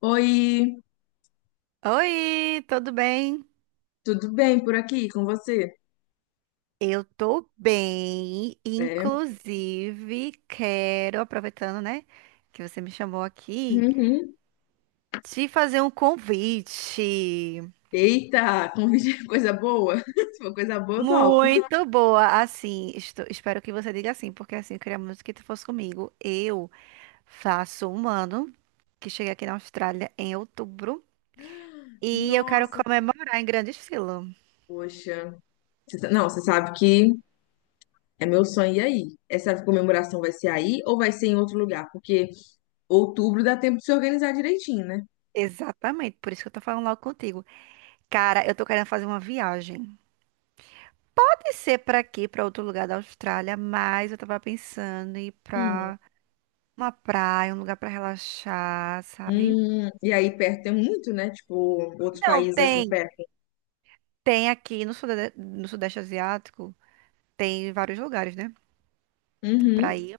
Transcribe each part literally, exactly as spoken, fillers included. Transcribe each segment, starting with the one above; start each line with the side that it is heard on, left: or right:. left: Oi,
right: Oi, tudo bem?
left: tudo bem por aqui com você?
right: Eu tô bem,
left: É.
right: inclusive quero, aproveitando, né, que você me chamou aqui,
left: Uhum.
right: te fazer um convite.
left: Eita, convite coisa boa. Se for coisa boa, eu topo.
right: Muito boa, assim, estou- espero que você diga assim, porque assim, eu queria muito que tu fosse comigo. Eu faço um ano que cheguei aqui na Austrália em outubro e eu quero
left: Nossa,
right: comemorar em grande estilo.
left: poxa. Você sa- Não, você sabe que é meu sonho ir aí. Essa comemoração vai ser aí ou vai ser em outro lugar? Porque outubro dá tempo de se organizar direitinho, né?
right: Exatamente, por isso que eu tô falando logo contigo. Cara, eu tô querendo fazer uma viagem. Pode ser para aqui, para outro lugar da Austrália, mas eu tava pensando em ir
left: Hum.
right: pra uma praia, um lugar para relaxar, sabe?
left: Hum, E aí perto tem muito, né? Tipo, outros
right: Não,
left: países assim
right: tem.
left: perto.
right: Tem aqui no Sudeste, no Sudeste Asiático, tem vários lugares, né? Pra
left: Uhum.
right: ir.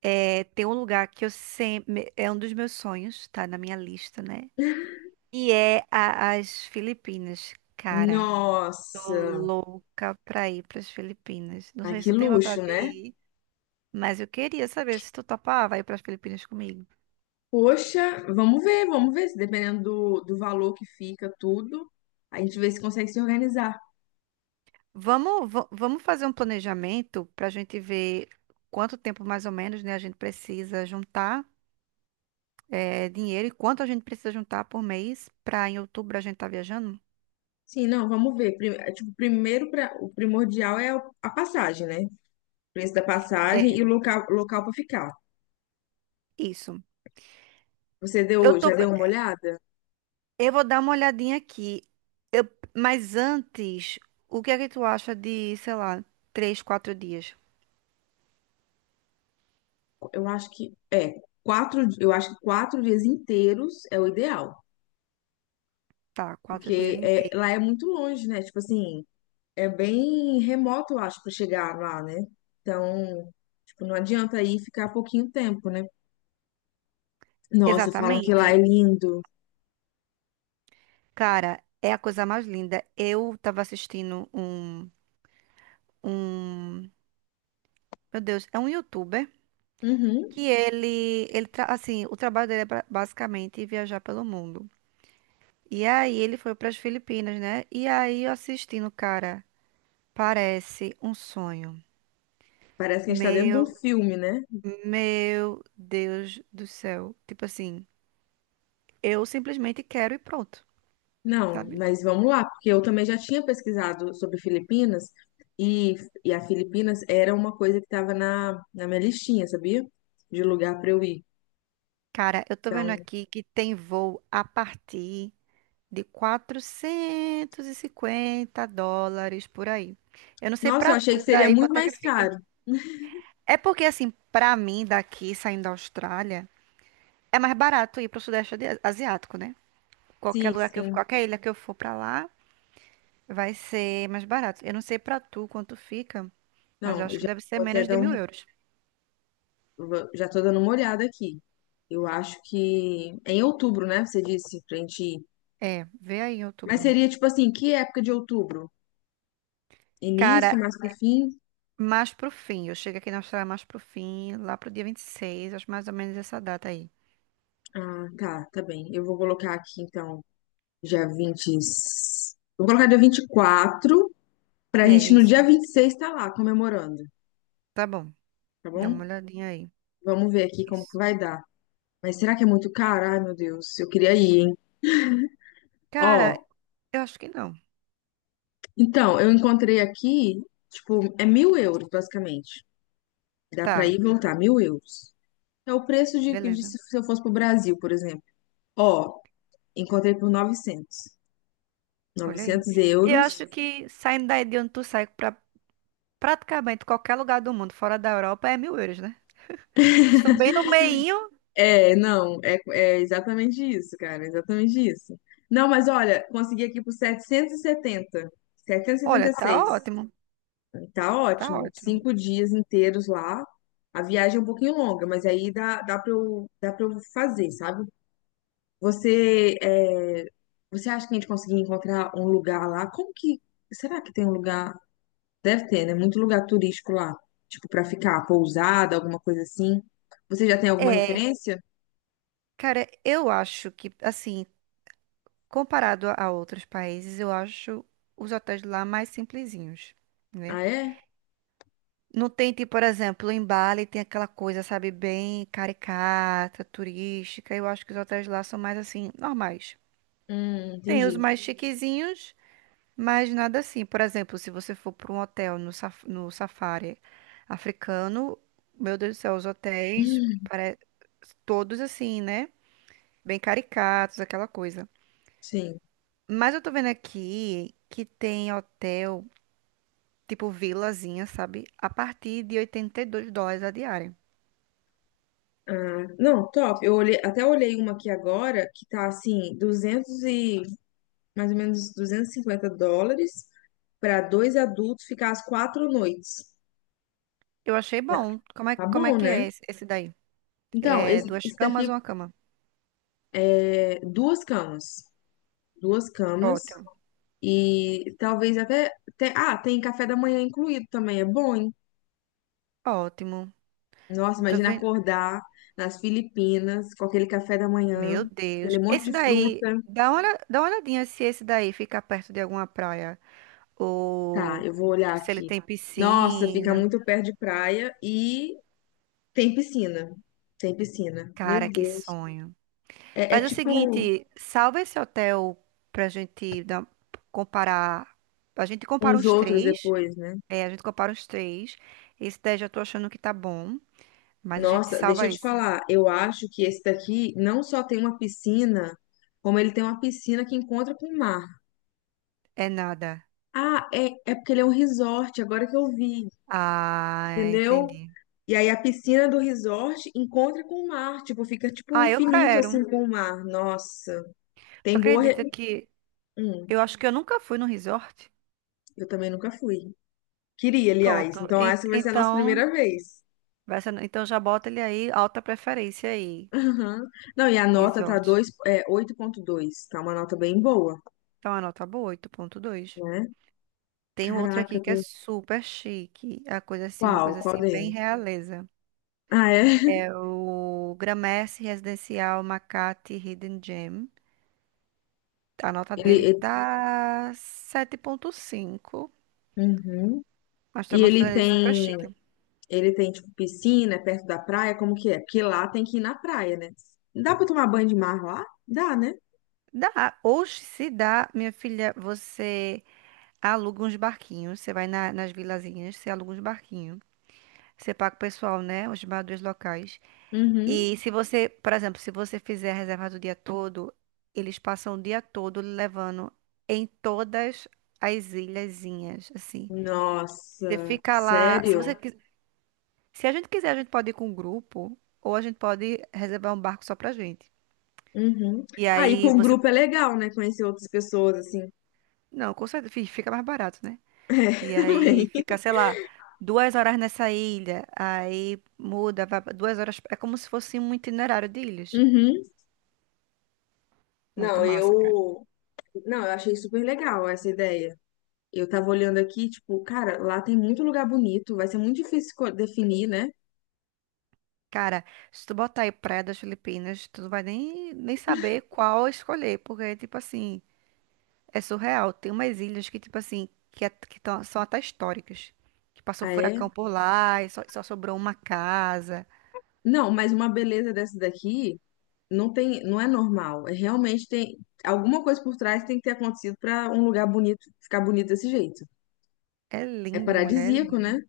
right: É, tem um lugar que eu sempre. É um dos meus sonhos, tá na minha lista, né? E é a- as Filipinas, cara. Tô
left: Nossa,
right: louca pra ir pras Filipinas. Não
left: ai,
right: sei se
left: que
right: tu tem
left: luxo,
right: vontade de
left: né?
right: ir, mas eu queria saber se tu topava ir pras Filipinas comigo.
left: Poxa, vamos ver, vamos ver, se dependendo do, do valor que fica tudo, a gente vê se consegue se organizar.
right: Vamos, va- vamos fazer um planejamento para a gente ver quanto tempo mais ou menos, né, a gente precisa juntar eh, dinheiro e quanto a gente precisa juntar por mês para em outubro a gente estar viajando?
left: Sim, não, vamos ver. Pri- é, Tipo, primeiro pra, o primordial é o- a passagem, né? O preço da passagem e o
right: É.
left: local, local para ficar.
right: Isso.
left: Você
right: Eu
left: deu,
right: tô,
left: já
right: pe-
left: deu uma olhada?
right: eu vou dar uma olhadinha aqui, mas antes, o que é que tu acha de, sei lá, três, quatro dias?
left: Eu acho que é quatro, di- eu acho que quatro dias inteiros é o ideal,
right: Tá, quatro dias
left: porque é, lá é
right: inteiros.
left: muito longe, né? Tipo assim, é bem remoto, eu acho, para chegar lá, né? Então, tipo, não adianta aí ficar pouquinho tempo, né? Nossa, falam que
right: Exatamente.
left: lá é lindo.
right: Cara, é a coisa mais linda. Eu tava assistindo um, um, meu Deus, é um youtuber.
left: Uhum.
right: Que ele, ele tra- assim, o trabalho dele é ba- basicamente viajar pelo mundo. E aí ele foi para as Filipinas, né? E aí eu assistindo, cara, parece um sonho.
left: Parece que a gente está dentro de um
right: Meu,
left: filme, né?
right: meu Deus do céu. Tipo assim, eu simplesmente quero e pronto,
left: Não,
right: sabe?
left: mas vamos lá, porque eu também já tinha pesquisado sobre Filipinas e, e a Filipinas era uma coisa que estava na, na minha listinha, sabia? De lugar para eu ir.
right: Cara, eu tô vendo
left: Então,
right: aqui que tem voo a partir de quatrocentos e cinquenta dólares por aí. Eu não sei
left: nossa, eu
right: pra
left: achei que
right: tu
left: seria
right: daí
left: muito
right: quanto é que
left: mais
right: fica.
left: caro.
right: É porque, assim, pra mim, daqui saindo da Austrália, é mais barato ir pro Sudeste Adi- Asiático, né? Qualquer
left: Sim,
right: lugar que eu,
left: sim.
right: qualquer ilha que eu for pra lá, vai ser mais barato. Eu não sei pra tu quanto fica, mas eu
left: Não, eu
right: acho que
left: já
right: deve ser
left: vou até
right: menos
left: dar
right: de
left: um,
right: mil euros.
left: vou- já tô dando uma olhada aqui. Eu acho que é em outubro, né? Você disse pra gente ir.
right: É, vê aí em
left: Mas
right: outubro.
left: seria tipo assim, que época de outubro? Início,
right: Cara,
left: mais pro fim?
right: mais pro fim. Eu chego aqui na Austrália mais pro fim, lá pro dia vinte e seis. Acho mais ou menos essa data aí.
left: Ah, tá, tá bem. Eu vou colocar aqui, então, dia vinte e- vou colocar dia vinte e quatro, pra
right: É
left: gente no
right: isso.
left: dia vinte e seis estar lá comemorando,
right: Tá bom.
left: tá
right: Dá
left: bom?
right: uma olhadinha aí.
left: Vamos ver aqui como que
right: Isso.
left: vai dar. Mas será que é muito caro? Ai, meu Deus, eu queria ir, hein? Ó,
right: Cara, eu acho que não.
left: então, eu encontrei aqui, tipo, é mil euros, basicamente. Dá pra
right: Tá,
left: ir e voltar, mil euros. É o preço de, de
right: beleza.
left: se se eu fosse pro Brasil, por exemplo. Ó, encontrei por novecentos
right: Olha aí.
left: novecentos
right: E eu
left: euros
right: acho que saindo daí de onde tu sai pra praticamente qualquer lugar do mundo, fora da Europa, é mil euros, né? Vocês estão bem no meinho.
left: É, não, é, é exatamente isso, cara, exatamente isso. Não, mas olha, consegui aqui por setecentos setecentos e e setenta, setecentos e setenta
right: Olha,
left: e
right: tá
left: seis.
right: ótimo.
left: Tá
right: Tá
left: ótimo,
right: ótimo.
left: cinco dias inteiros lá. A viagem é um pouquinho longa, mas aí dá, dá pra eu, dá pra eu fazer, sabe? Você, é, você acha que a gente conseguir encontrar um lugar lá? Como que, será que tem um lugar? Deve ter, né? Muito lugar turístico lá, tipo, pra ficar pousada, alguma coisa assim. Você já tem alguma
right: É,
left: referência?
right: cara, eu acho que, assim, comparado a a outros países, eu acho os hotéis lá mais simplesinhos, né?
left: Ah, é?
right: Não tem, tipo, por exemplo, em Bali tem aquela coisa, sabe, bem caricata, turística. Eu acho que os hotéis lá são mais, assim, normais.
left: Hum,
right: Tem os
left: entendi.
right: mais chiquezinhos. Mas nada assim. Por exemplo, se você for para um hotel no, saf- no safari africano, meu Deus do céu, os hotéis
left: Hum,
right: pare... todos assim, né? Bem caricatos, aquela coisa.
left: Sim.
right: Mas eu tô vendo aqui que tem hotel, tipo vilazinha, sabe? A partir de 82 dólares a diária.
left: Ah, não, top. Eu olhei, até olhei uma aqui agora que tá assim, duzentos e mais ou menos duzentos e cinquenta dólares para dois adultos ficar as quatro noites.
right: Eu achei
left: Tá
right: bom. Como é,
left: tá
right: como é
left: bom,
right: que
left: né?
right: é esse esse daí?
left: Então,
right: É
left: esse,
right: duas
left: esse
right: camas
left: daqui
right: ou uma cama?
left: é duas camas, duas camas
right: Ótimo.
left: e talvez até, até- ah, tem café da manhã incluído também, é bom, hein?
right: Ótimo.
left: Nossa,
right: Eu tô
left: imagina
right: vendo.
left: acordar nas Filipinas com aquele café da manhã,
right: Meu Deus.
left: aquele monte
right: Esse
left: de
right: daí,
left: fruta.
right: dá uma, olha- dá uma olhadinha se esse daí fica perto de alguma praia.
left: Tá,
right: Ou
left: eu vou olhar
right: se ele
left: aqui.
right: tem
left: Nossa, fica
right: piscina.
left: muito perto de praia e tem piscina. Tem piscina. Meu
right: Cara, que
left: Deus.
right: sonho.
left: É, é
right: Faz o
left: tipo
right: seguinte, salva esse hotel pra gente dar- comparar. A gente compara
left: uns
right: uns
left: outros
right: três.
left: depois, né?
right: É, a gente compara uns três. Esse daí já tô achando que tá bom. Mas a gente
left: Nossa, deixa
right: salva
left: eu te
right: esse.
left: falar. Eu acho que esse daqui não só tem uma piscina, como ele tem uma piscina que encontra com o mar.
right: É nada.
left: Ah, é, é porque ele é um resort, agora que eu vi,
right: Ah,
left: entendeu?
right: entendi.
left: E aí a piscina do resort encontra com o mar. Tipo, fica tipo
right: Ah, eu
left: infinito assim
right: quero.
left: com o mar. Nossa.
right: Tu
left: Tem boa. re-
right: acredita que
left: Hum,
right: eu acho que eu nunca fui no resort?
left: eu também nunca fui. Queria, aliás.
right: Pronto.
left: Então,
right: En-
left: essa vai ser a nossa
right: Então,
left: primeira vez.
right: vai ser- então já bota ele aí, alta preferência aí,
left: Aham. Não, e a nota tá
right: resort.
left: dois, é, oito ponto dois. Tá uma nota bem boa,
right: Então, a nota boa, oito ponto dois.
left: né?
right: Tem outro
left: Caraca,
right: aqui
left: eu
right: que é
left: tô...
right: super chique. É a coisa assim, uma
left: qual?
right: coisa
left: Qual
right: assim, bem
left: dele?
right: realeza.
left: Ah, é?
right: É o Gramercy Residencial Makati Hidden Gem. A nota
left: Ele,
right: dele
left: ele-
right: tá sete ponto cinco.
left: Uhum.
right: Nós
left: E
right: estamos
left: ele
right: fazendo ele super
left: tem,
right: chique.
left: ele tem, tipo, piscina é perto da praia, como que é? Porque lá tem que ir na praia, né? Dá pra tomar banho de mar lá? Dá, né?
right: Dá. Hoje, se dá, minha filha, você aluga uns barquinhos. Você vai na- nas vilazinhas, você aluga uns barquinhos. Você paga o pessoal, né? Os barbeadores locais.
left: Uhum.
right: E se você, por exemplo, se você fizer a reserva do dia todo, eles passam o dia todo lhe levando em todas as ilhazinhas, assim. Você
left: Nossa,
right: fica lá, se
left: sério?
right: você quis- se a gente quiser, a gente pode ir com um grupo ou a gente pode reservar um barco só pra gente.
left: Uhum.
right: E
left: Aí,
right: aí
left: com o
right: você,
left: grupo é legal, né? Conhecer outras pessoas, assim.
right: não, com certeza fi- fica mais barato, né?
left: É,
right: E aí
left: também.
right: fica, sei lá, duas horas nessa ilha, aí muda, vai pra duas horas, é como se fosse um itinerário de ilhas.
left: Uhum.
right: Muito
left: Não,
right: massa.
left: eu. Não, eu achei super legal essa ideia. Eu tava olhando aqui, tipo, cara, lá tem muito lugar bonito, vai ser muito difícil esco- definir, né?
right: Cara, se tu botar aí Praia das Filipinas, tu não vai nem, nem saber qual escolher, porque, tipo assim, é surreal. Tem umas ilhas que, tipo assim, que, é- que tão- são até históricas. Que passou
left: Ah, é?
right: furacão por lá e só, só sobrou uma casa.
left: Não, mas uma beleza dessa daqui não tem, não é normal. É realmente tem alguma coisa por trás que tem que ter acontecido pra um lugar bonito ficar bonito desse jeito.
right: É
left: É
right: lindo, mulher, é
left: paradisíaco, né?
right: lindo.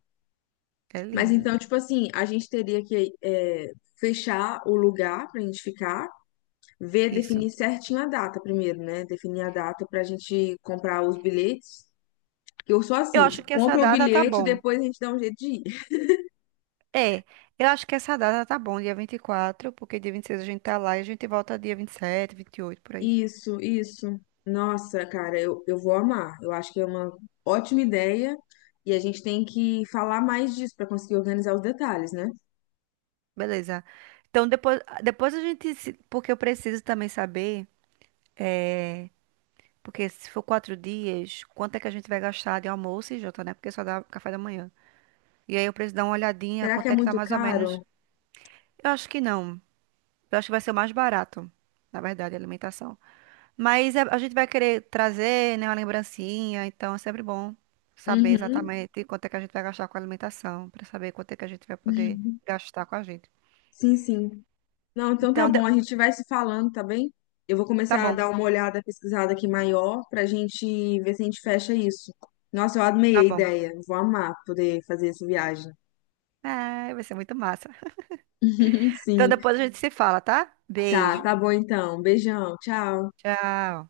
right: É
left: Mas
right: lindo.
left: então, tipo assim, a gente teria que é, fechar o lugar pra gente ficar ver,
right: Isso.
left: definir certinho a data primeiro, né? Definir a data para a gente comprar os bilhetes. Eu sou
right: Eu
left: assim,
right: acho
left: tipo,
right: que essa
left: compra o
right: data tá
left: bilhete e
right: bom.
left: depois a gente dá um jeito de ir.
right: É, eu acho que essa data tá bom, dia vinte e quatro, porque dia vinte e seis a gente tá lá e a gente volta dia vinte vinte e sete, vinte e oito por aí.
left: Isso, isso. Nossa, cara, eu, eu vou amar. Eu acho que é uma ótima ideia e a gente tem que falar mais disso para conseguir organizar os detalhes, né?
right: Beleza. Então, depois, depois a gente. se- Porque eu preciso também saber. É, porque se for quatro dias, quanto é que a gente vai gastar de almoço e janta, né? Porque só dá café da manhã. E aí eu preciso dar uma olhadinha,
left: Será que
right: quanto
left: é
right: é que tá
left: muito
right: mais ou
left: caro?
right: menos. Eu acho que não. Eu acho que vai ser o mais barato, na verdade, a alimentação. Mas é- a gente vai querer trazer, né, uma lembrancinha, então é sempre bom saber
left: Uhum.
right: exatamente quanto é que a gente vai gastar com a alimentação, pra saber quanto é que a gente vai poder gastar com a gente.
left: Sim, sim. Não, então tá
right: Então, de-
left: bom, a gente vai se falando, tá bem? Eu vou
right: tá
left: começar a
right: bom,
left: dar uma olhada pesquisada aqui maior pra gente ver se a gente fecha isso. Nossa, eu amei
right: tá
left: a
right: bom.
left: ideia. Vou amar poder fazer essa viagem.
right: É, vai ser muito massa. Então
left: Sim.
right: depois a gente se fala, tá?
left: Tá,
right: Beijo.
left: tá bom então. Beijão, tchau.
right: Tchau.